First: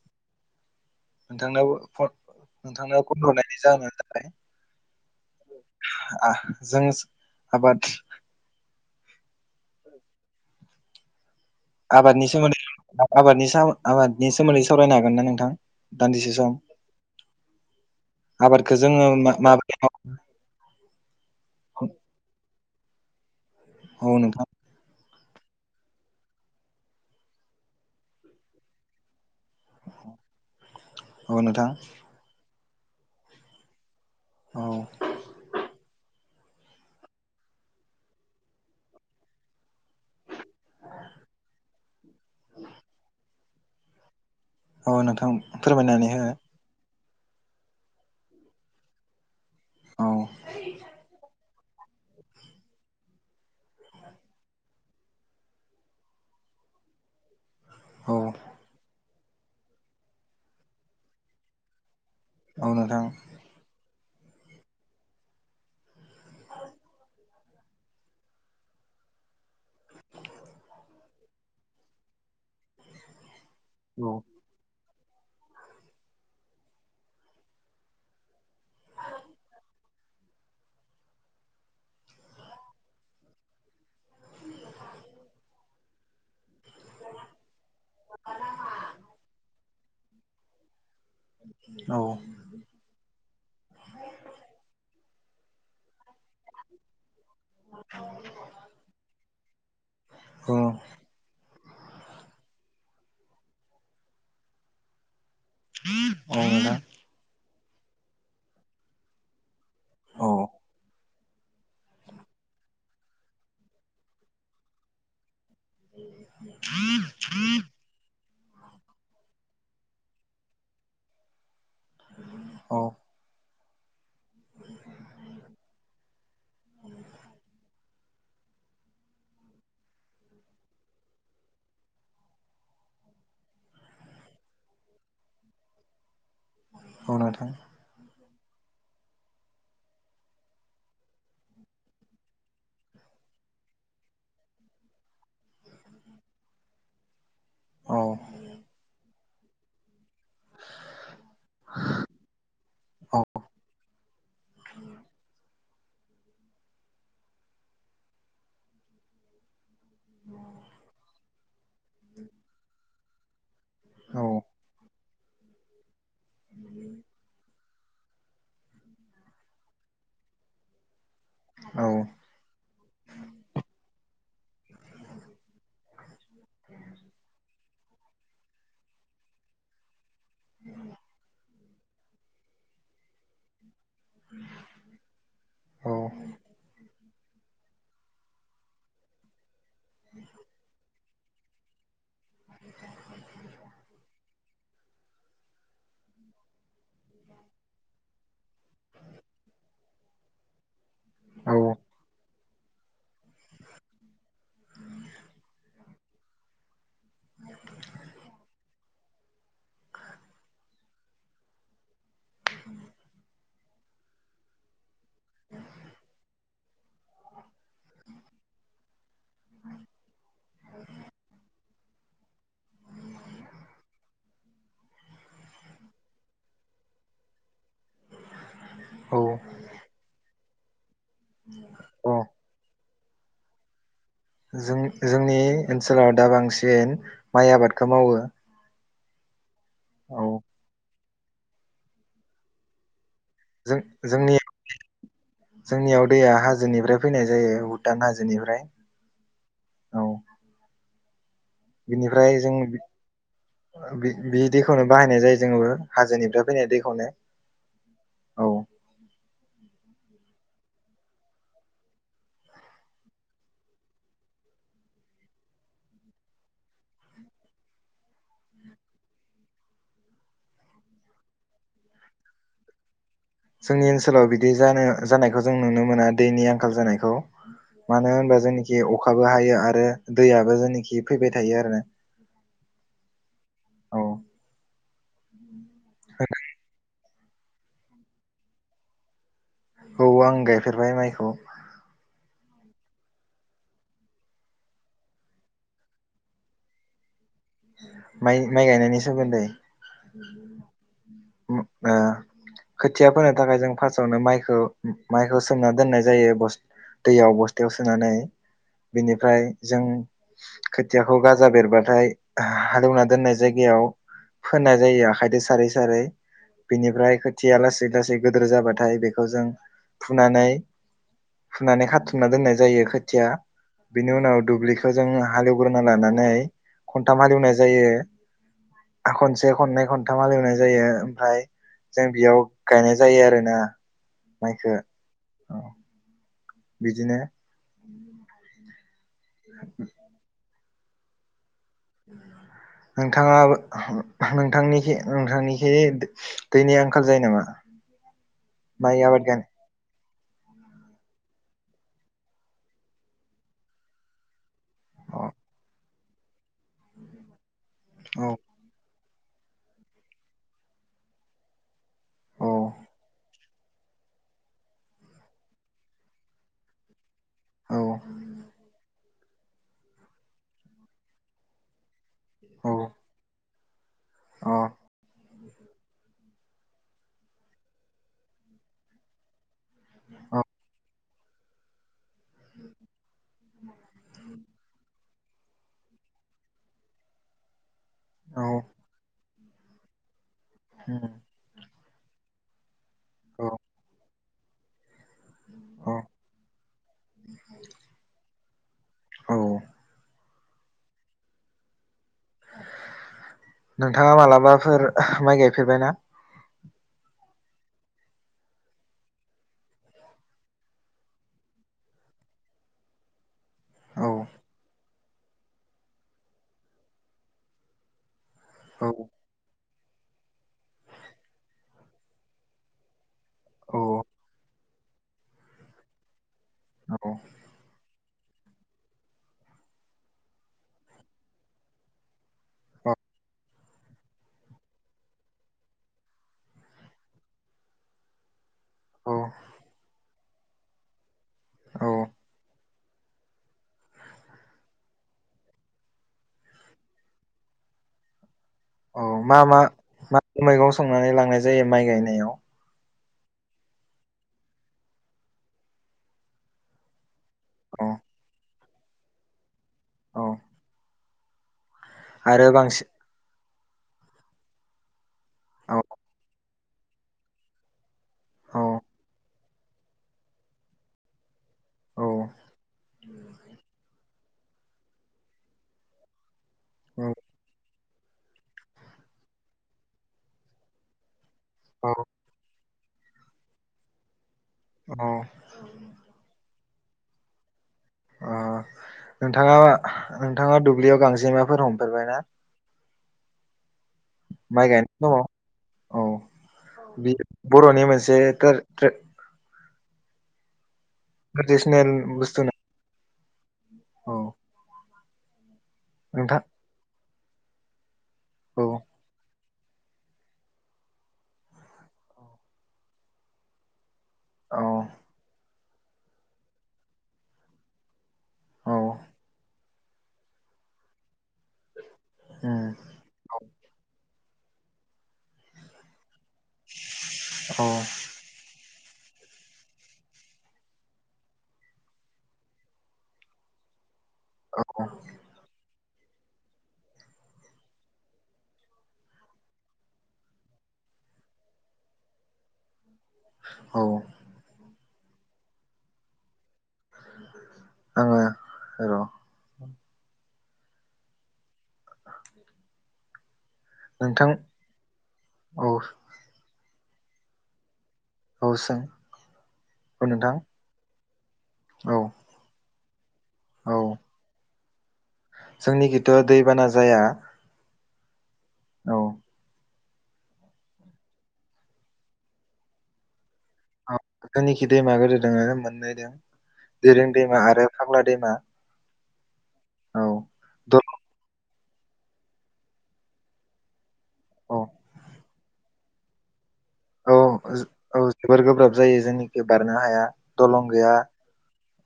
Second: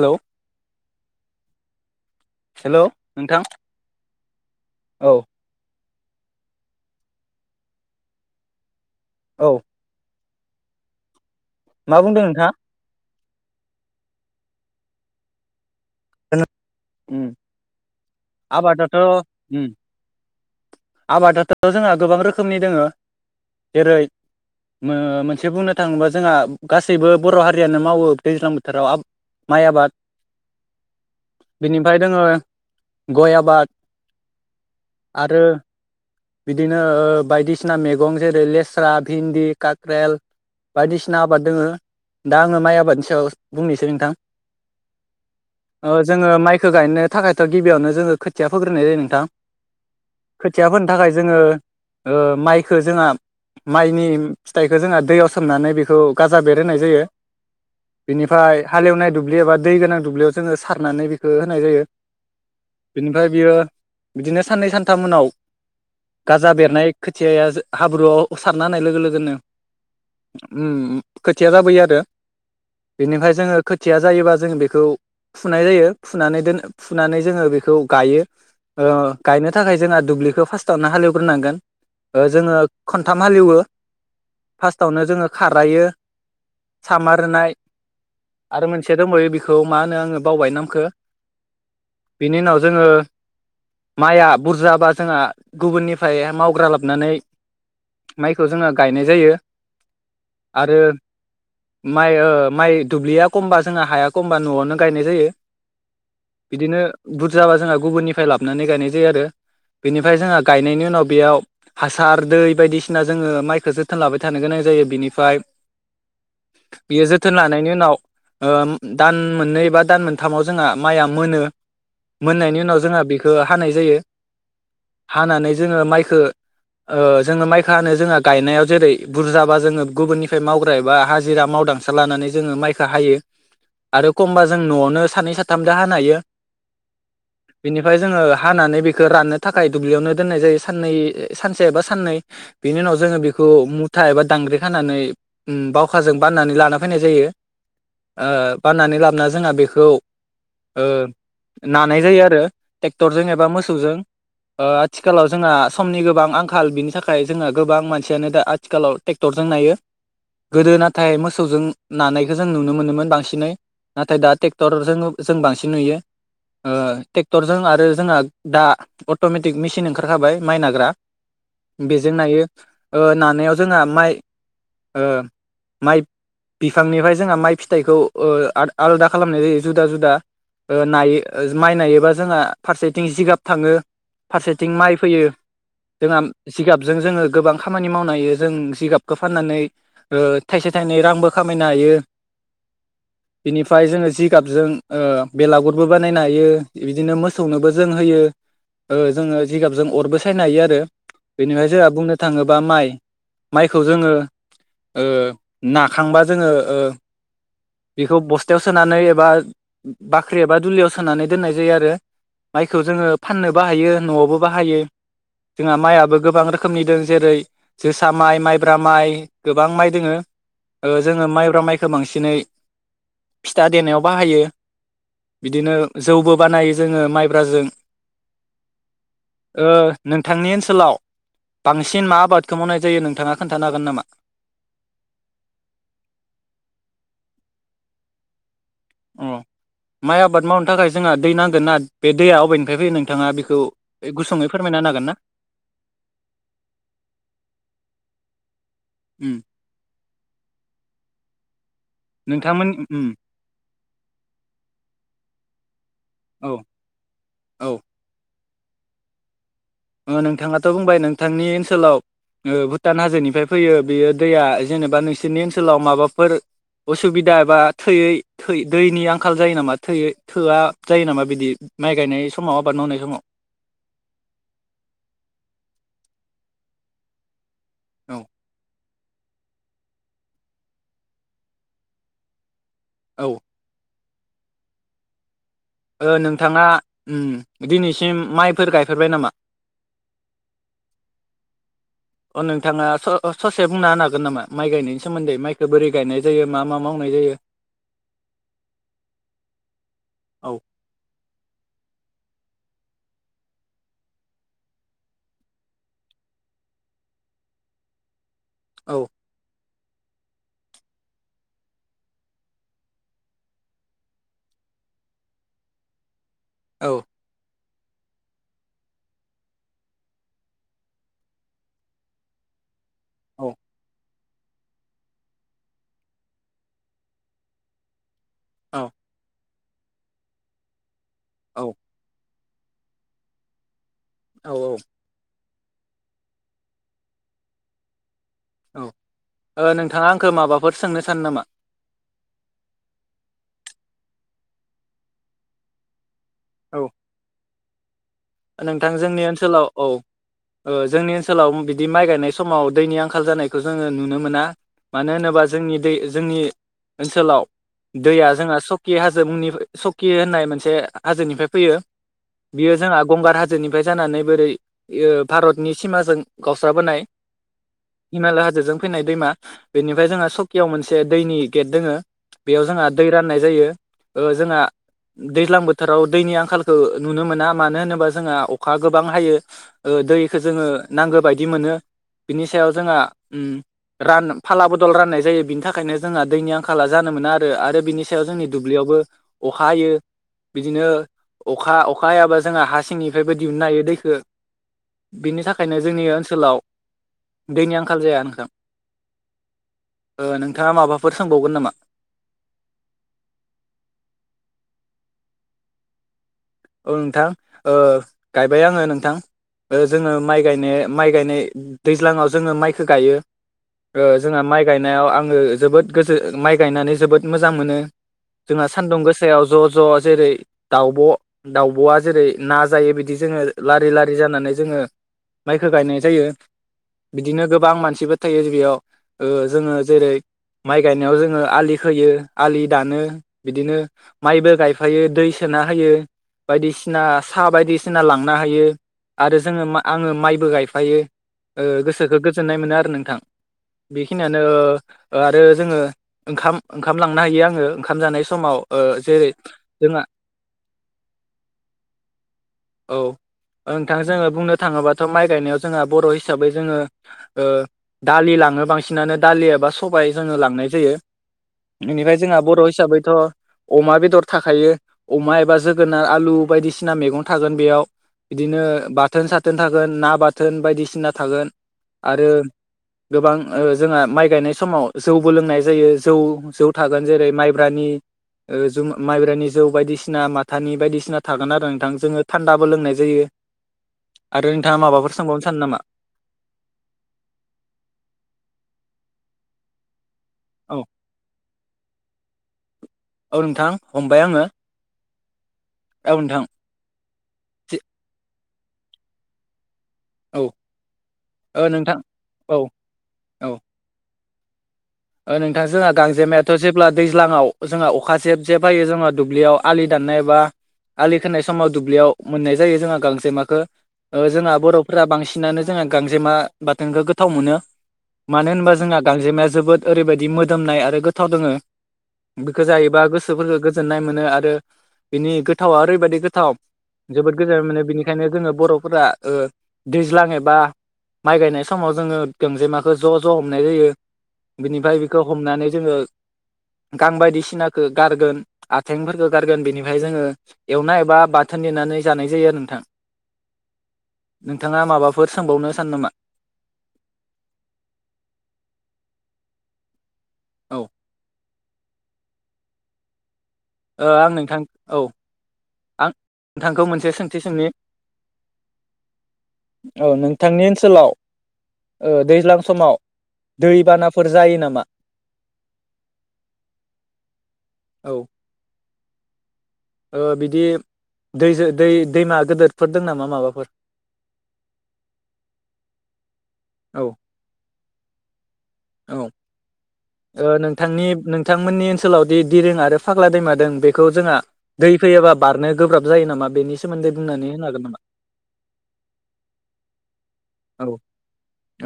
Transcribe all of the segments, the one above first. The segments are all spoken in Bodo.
हेल' नोंथांनाव फन हेलौ नोंथांनो फन नोंथां हरनायनि जाहोनानो जाबाय औ आ जों आबाद औ मा बुंदों आबादनि नोंथाङा? सोमोन्दै आबादनि साव आबादनि सोमोन्दै सावरायनो हागोन ना नोंथां दान्दिसे सम? उम आबादखौ आबादाथ' जोङो मा माबोरै आबादाथ' मावो? जोंहा गोबां रोखोमनि दोङो। जेरै- औ नोंथां मोनसे बुंनो थाङोबा जोंहा गासैबो बर' हारियानो मावो दैज्लां बोथोराव आबाद माइ आबाद औ नोंथां बिनिफ्राय दोङो गय आबाद औ आरो बिदिनो बायदिसिना मैगं जेरै- लेस्रा, भिन्दि, काक्रेल, बायदिसिना आबाद दोङो। दा आङो माइ आबादनि सायाव बुंनोसै नोंथां। औ नोंथां ओ फोरमायनानै हो जोङो माइखौ गायनो थाखायथ' गिबियावनो जोङो खोथिया फोग्रोनाय जायो नोंथां। औ खोथिया फोनो जोङो माइखो जोंहा माइनि फिथाइखौ जोंहा दैयाव सोमनानै बेखौ गाजा बेरहोनाय जायो। औ बिनिफ्राय हालेवनाय दुब्लि एबा दै गोनां दुब्लियाव जोङो सारनानै बेखौ होनाय जायो। औ नोंथां बिनिफ्राय बियो बिदिनो साननै सानथाम उनाव गाजा बेरनाय खोथियाया हाब्रुआव सारना होनाय लोगो- लोगोनो उम खोथिया जाबोयोआरो। बेनिफ्राय जोङो खोथिया औ जायोबा जोङो बेखौ फुनाय जायो फुनानै दोन फुनानै जोङो बेखौ गायो। ओ गायनो थाखाय जोंना दुब्लि बेखौ फार्स्टावनो हालेवग्रोनांगोन जोङो खनथाम हालेवो फार्स्टआवनो जोङो खारायो सामार होनाय आरो मोनसेया दंबो बेखौ मा होनो आङो बावबाय नामखौ औ बिनि उनाव जोङो माइआ बुरजाबा जोंहा गुबुननिफ्राय मावग्रा लाबनानै माइखौ जोङो गायनाय जायो औ आरो माइ ओ माइ दुब्लिया खमबा जोंहा हाया खमबा न'आवनो गायनाय जायो नोंथां बिदिनो बुरजाबा जोंहा गुबुननिफ्राय लाबोनानै गायनाय जायो आरो बेनि फ्राय जोंहा औ गायनायनि उनाव बेयाव हासार दै बायदिसिना जोङो माइखौ जोथोन लाबाय थानो गोनां जायो बिनि निफाय बियो जोथोन लानायनि उनाव ओ दान मोननै बा दान मोनथामाव जोंहा माइया मोनो मोननायनि उनाव औ जोंहा बेखौ हानाय जायो हानानै जोङो माइखो ओ जोङो माइखौ हानो जोंहा गायनायाव जेरै बुरजाबा जोङो गुबुननिफ्राय मावग्रा ए बा हाजिरा माव दांसो लानानै जोङो माइखौ हायो आरो एखमबा जों न'आवनो सानै साथाम दो हानो हायो औ नोंथां बिनिफ्राय जोङो हानानै बेखौ राननो थाखाय दुब्लियावनो दोननाय जायो सानै सानसे एबा साननै बिनि उनाव जोङो बेखौ मुथा एबा दां दांग्रि खानानै बावखाजों बाननानै लाना फैनाय जायो औ ओ बाननानै लाबोना जोंहा बेखौ ओ नानाय जायो आरो औ ट्रेक्टरजों एबा मोसौजों ओ आथिखालाव जोंहा समनि गोबां आंखाल बिनि थाखाय जोंङो गोबां मानसियानो दा आथिखालाव ट्रेक्टरजों नायो गोदो नाथाय मोसौजों नानायखौ जों नुनो मोनोमोन बांसिनै नाथाय दा औ ट्रेक्टरजों जों बांसिन नुयो ओ ट्रेक्टर जों आरो जोंहा दा अट'मेटिक मेसिन ओंखारखाबाय माइ नाग्रा औ बेजों नायो ओ नानायाव जोंहा माइ ओ माइ बिफांनिफ्राय जोंहा माइ फिथाइखौ ओ आद आलदा खालामनाय जायो जुदा जुदा ओ नायो माइ नायोबा जोंहा फारसेथिं जिगाब थाङो फारसेथिं माइ फैयो जोंहा औ जिगाबजों जोङो गोबां खामानि मावनो हायो जों जिगाबखौ फाननानै ओ थाइसे थाइनै रांबो खामायनो हायो बिनिफ्राय जोङो जि गाबजों बेलागुरबो बानायनो हायो बिदिनो मोसौनोबो जों होयो ओ जोङो जिगाबजों अरबो सायनो हायो आरो औ बेनिफ्रायाय जोंहा बुंनो थाङो बा माइ माइखौ जोङो ओ नाखांबा जोङो ओ बेखौ बस्थायाव सोनानै एबा बाख्रि एबा दुलियाव सोनानै दोननाय जायो आरो माइखौ जोङो फाननो बो हायो न'आवबो बाहायो जोंहा माइआबो गोबां रोखोमनि दं जेरै जोसा माइ माइब्रा माइ गोबां माइ दोङो जोङो माइब्रा माइखौ बांसिनै फिथा देनायाव बाहायो बिदिनो जौबो बानायो जोङो माइब्राजों औ ओ नोंथांनि ओनसोलाव बांसिन औ मा आबादखौ मावनाय जायो नोंथाङा खोन्थानो हागोन नामा? जों जोंनि ओनसोलाव दा बांसिन माइ आबादखौ मावो औ अमाइ आबाद मावनो थाखाय जोंहा दै नांगोन ना बे दैया अबेनिफ्राय फैयो नों जों जोंनियाव ना जोंनियाव दैया हाजोनिफ्राय फैनाय जायो भुटान हा जोनिफ्राय उम बिनिफ्राय जों नोंथांमोन उम बि बि दैखौनो बाहायनाय जायो जोंबो हाजोनिफ्राय औ फैनाय दैखौ नो औ ओ नोंथाङाथ' बुंबाय नोंथांनि ओनसोलाव ओ भुटान हाजोनिफ्राय फैयो बेयो दैया जेनेबा नोंसोरनि ओनसोलाव माबाफोर असुबिदा एबा थोयै थो दैनि आंखाल जायो नामा थोयै थोआ जायो नामा बिदि माइ गायनाय समाव आबाद मावनाय समाव जोंनि ओनसोलाव बिदि जानो जानायखौ जों नुनो मोना दैनि आंखाल जानायखौ मानो औ होनबा जेनाखि अख खाबो हायो आरो दैयाबो जेनाखि फैबाय थायो आरो ना औ ओ नोंथाङा ओ दिनैसिम माइफोर गायफेरबाय नामा? औ आं गायफेरबाय माइखौ अ नोंथाङा स ससे बुंना होनो हागोन नामा माइ गायनायनि सोमोन्दै माइखौ बोरै गायनाय जायो मा मा मावनाय जायो माइ माय गायनायनि सोमोन्दै औ ओम ओ खोथिया फोनो थाखाय जों फार्सआवनो माइखौ माइखौ सोमना दोननाय जायो बस- दैयाव बस्थायाव सोनानै औ बिनिफ्राय जों खोथियाखौ गाजा बेरबाथाय हालेवना दोननाय जायगायाव फोनाय जायो आखाइजों सारै सारै औ बिनिफ्राय खोथियालासि लासै लासै गिदोर जाबाथाय बेखौ जों फुनानै फुनानै खाथुमना दोननाय जायो खोथिया बेनि उनाव दुब्लिखौ जोङो हालेवग्रोना लानानै खन्थाम हालेवनाय जायो औ बे खननै खनथाम हालेवनाय जायो ओमफ्राय औ जों बेयाव गायनाय जायो आरोना औ औ औ बिदिनो औ ओ नोंथाङा आंखौ माबाफोर सोंनो सानो नामा नोंथाङा नोंथांनि नोंथांनिखि दैनि औ आंखाल जायो नामा? नोंथां माइ जोंनि आबाद गाय ओनसोलाव औ ओ जोंनि ओनसोलाव बिदि माइ गायनाय समाव दैनि आंखाल जानायखौ जोंङो नुनो मोना मानो अ होनोबा जोंनि दै जोंनि ओनसोलाव दैया औ जोंहा स कि हाजो मुंनि सकि होननाय मोनसे हाजोनिफ्राय फैयो औ बियो जोंहा गंगार हाजोनिफ्राय जानानै बोरै ओ भारतनि सिमाजों गावस्राबोनाय औ हिमालय हाजोजों फैनाय दैमा बेनिफ्राय जोंहा सकियाव मोनसे दैनि गेट दोंङो बेयाव अ जोंहा दै राननाय जायो ओ जोंहा दैज्लां बोथोराव दैनि आंखालखौ नुनो मोना मानो होनोबा जोंहा अखा गोबां हायो ओ दैखो औ जोंङो नांगौ बायदि मोनो। बिनि सायाव जोंहा उम रान फाला बदल राननाय जायो बिनि थाखायनो जोंहा दैनि आंखाला जानो मोना आरो बिनि सायाव जोंनि दुब्लियावबो अखा हायो बिदिनो अखा अखा हायाबा जोंहा हा सिंनिफ्रायबो औ दिहुननो हायो दैखो बिनि थाखायनो औ जोंनि ओनसोलाव दैनि आंखाल जाया नोंथां औ ओ नोंथांङा माबाफोर सोंबावगोन नामा? नोंथांङा मालाबाफोर माइ गायफेरबाय ना? औ नोंथां ओ गायबाय आङो नोंथां ओ जोङो माइ गायनो माइ गायनाय दैज्लांङाव जोंङो माइखो गायो ओ औ जोंहा माइ गायनायाव आंङो जोबोद गोजो माइ गायनानै जोबोद मोजां मोनो जोंहा औ सानदुं गोसायाव ज' ज' जेरै दाउब' दाउब'आ जेरै ना जायो बिदि जोंङो औ लारि लारि जानानै जोंङो माइखो गायनाय जायो बिदिनो गोबां मानसिबो थायो बेयाव ओ जोंङो जेरै माइ गायनायाव जोंङो आलि खोयो। आलि औ दानो बिदिनो माइबो गायफायो दै सोना होयो। बायदिसिना साहा बायदिसिना लांना हायो औ आरो जोंङो आंङो माइबो गायफायो। ओ औ गोसोखौ गोजोननाय मोनो आरो नोंथां। बेखिनियानो आरो जोंङो ओंखाम ओंखाम लांना हायो ओंखाम जानाय समाव। ओ औ जेरै मा मा जोंहा मा मैगं संनानै लांनाय जायो माइ गायनायाव औ नोंथां जोंङो बुंनो थांङोबाथ' माइ गायनायाव जोंहा बर' हिसाबै जोंङो ओ औ दालि लाङो बांसिनानो दालि एबा सबाय औ जोंङो लांनाय जायो। इनिफ्राय जोंहा आरो बर' बांसिन हिसाबैथ' अमा बेदर थाखायो अमा एबा जो औ गोनार आलु बायदिसिना मैगं थागोन बेयाव। औ बिदिनो बाथोन साथोन थागोन ना बाथोन बायदिसिना थागोन औ आरो गोबां जोंहा माइ गायनाय समाव जौबो लोंनाय जायो जौ जौ थागोन औ जेरै माइब्रानि ओ जुम माइब्रानि जौ बायदिसिना माथानि बायदिसिना थागोन आरो नोंथां जोंङो थान्दाबो लोंनाय जायो। आरो नोंथाङा औ माबाफोर सोंबावनो सानो नामा अ नोंथांङा नोंथांङा औ दुब्लियाव गांजेमाफोर हमफेरबाय ना? औ नोंथां हमबाय आङो माइ गायनाय समाव औ बि बर'नि मोनसे कोर थ्रे औ ओ थ्रेदिसेनेल नोंथां बस्थु औ ना औ औ नोंथां जोंहा नोंथां गांजेमायाथ' जेब्ला दैज्लाङाव जोंहा अखा जेब जेब औ हायो जोंङो दुब्लियाव आलि दाननाय बा आलि खोननाय समाव दुब्लियाव मोननाय जायो जोंहा गांसेमाखो ओ जोंहा औ बर'फोरा बांसिनानो जोंहा गांजेमा बाथोनखौ गोथाव मोनो मानो होनबा औ जोंहा गांजेमाया जोबोद ओरैबायदि मोदोमनाय आरो गोथाव दोंङो बेखौ उम जायोबा गोसोफोरखौ गोजोननाय मोनो आ ओ बिनि गोथावा ओरैबायदि गोथाव जोबोद गोजोननाय औ मोने बेनिखायनो जोङो बर' फोरा ओ दैज्लाङो एबा माइ गायनाय समाव जोङो गोंजेमाखो ज' ज' हमनाय जायो औ बिनिफ्राय बेखौ हमनानै जोङो गां बायदिसिनाखौ गारगोन आथेंफोरखौ गारगोन बेनिफ्राय जोङो एवनाय एबा बाथोन मेनानै जानाय जायो आरो नोंथां औ नोंथाङा माबाफोर सोंबावनो सानो नामा आङो र' औ ओ आं नोंथां औ औ आं नोंथांखौ मोनसे सोंथि सोंनि? औ सों औ नोंथांनि ओनसोलाव औ ओ दैज्लां समाव औ दैबानाफोर जायो नामा जोंनि खिथ' दैबाना जाया औ औ ओ बिदि दैजो दै दैमा गदोरफोर दं नामा माबाफोर अ जोंनिखि दैमा गोदोर दङ मोनैदों औ जेरें दैमा आरो फाग्ला दैमा औ औ ओ दल नोंथांनि नो बिथांमोननि ओनसोलाव दि दिरों आरो फाग्ला दैमादोंङो बेखौ जोंहा औ दै फैयोबा बारनो गोब्राब जायो नामा? बेनि सोमोन्दै औ बुंनानै होनो हागोन नामा? औ जोबोर गोब्राब जायो जेनिखि बारनो हाया दलं औ गैया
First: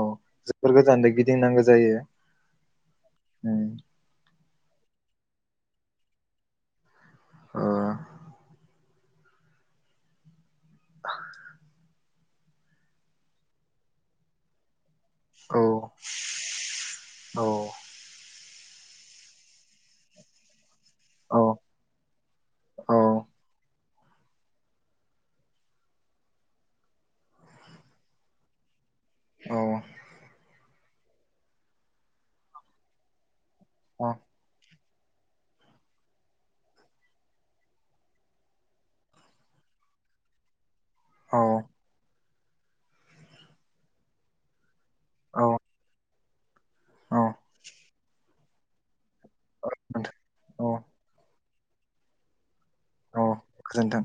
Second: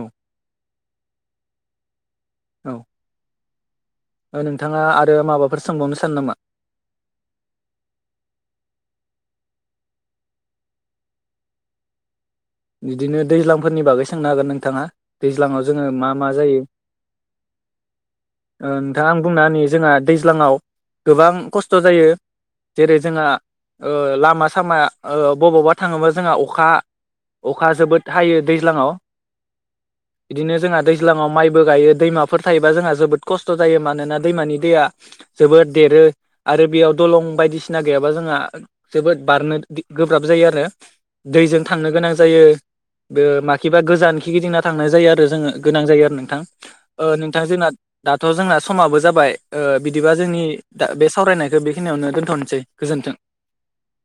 औ जोबोर गोजानै गिदिंनांगौ जायो औ ओम दा नोंथाङा आरो माबाफोर सोंबावनो सानो नामा औ [inaudible] बिदिनो दैज्लांफोरनि बागै सोंनो हागोन नोंथाङा दैज्लाङाव जोङो औ मा मा जायो ओ नोंथाङा आं बुंना होनि जोंहा दैज्लाङाव गोबां औ खस्थ' जायो औ जेरै जोंहा ओ लामा सामा ओ बबावबा थाङोबा जोंहा अखा अखा जोबोद हायो दैज्लाङाव औ बिदिनो जोंहा दैज्लाङाव माइबो गायो दैमाफोर थायोबा जोंहा जोबोद खस्थ' जायो औ मानोना दैमानि दैया जोबोद देरो आरो बेयाव दलं बायदिसिना गैयाबा जोंहा जोबोद बारनो दिग गोब्राब जायो आरो दैजों थांनो गोनां जायो बे माखिबा गोजान खिगिदिंना थांनाय जायो आरो औ जोङो गोनां जायो आरो नोंथ औ नोंथां जोंना दाथ' जोंना समाबो जाबाय ओ बिदिबा नोंथां, जोंनि औ दा बे सावरायनायखौ बेखिनियावनो दोन्थ'नोसै गोजोन्थों औ गोजोनथों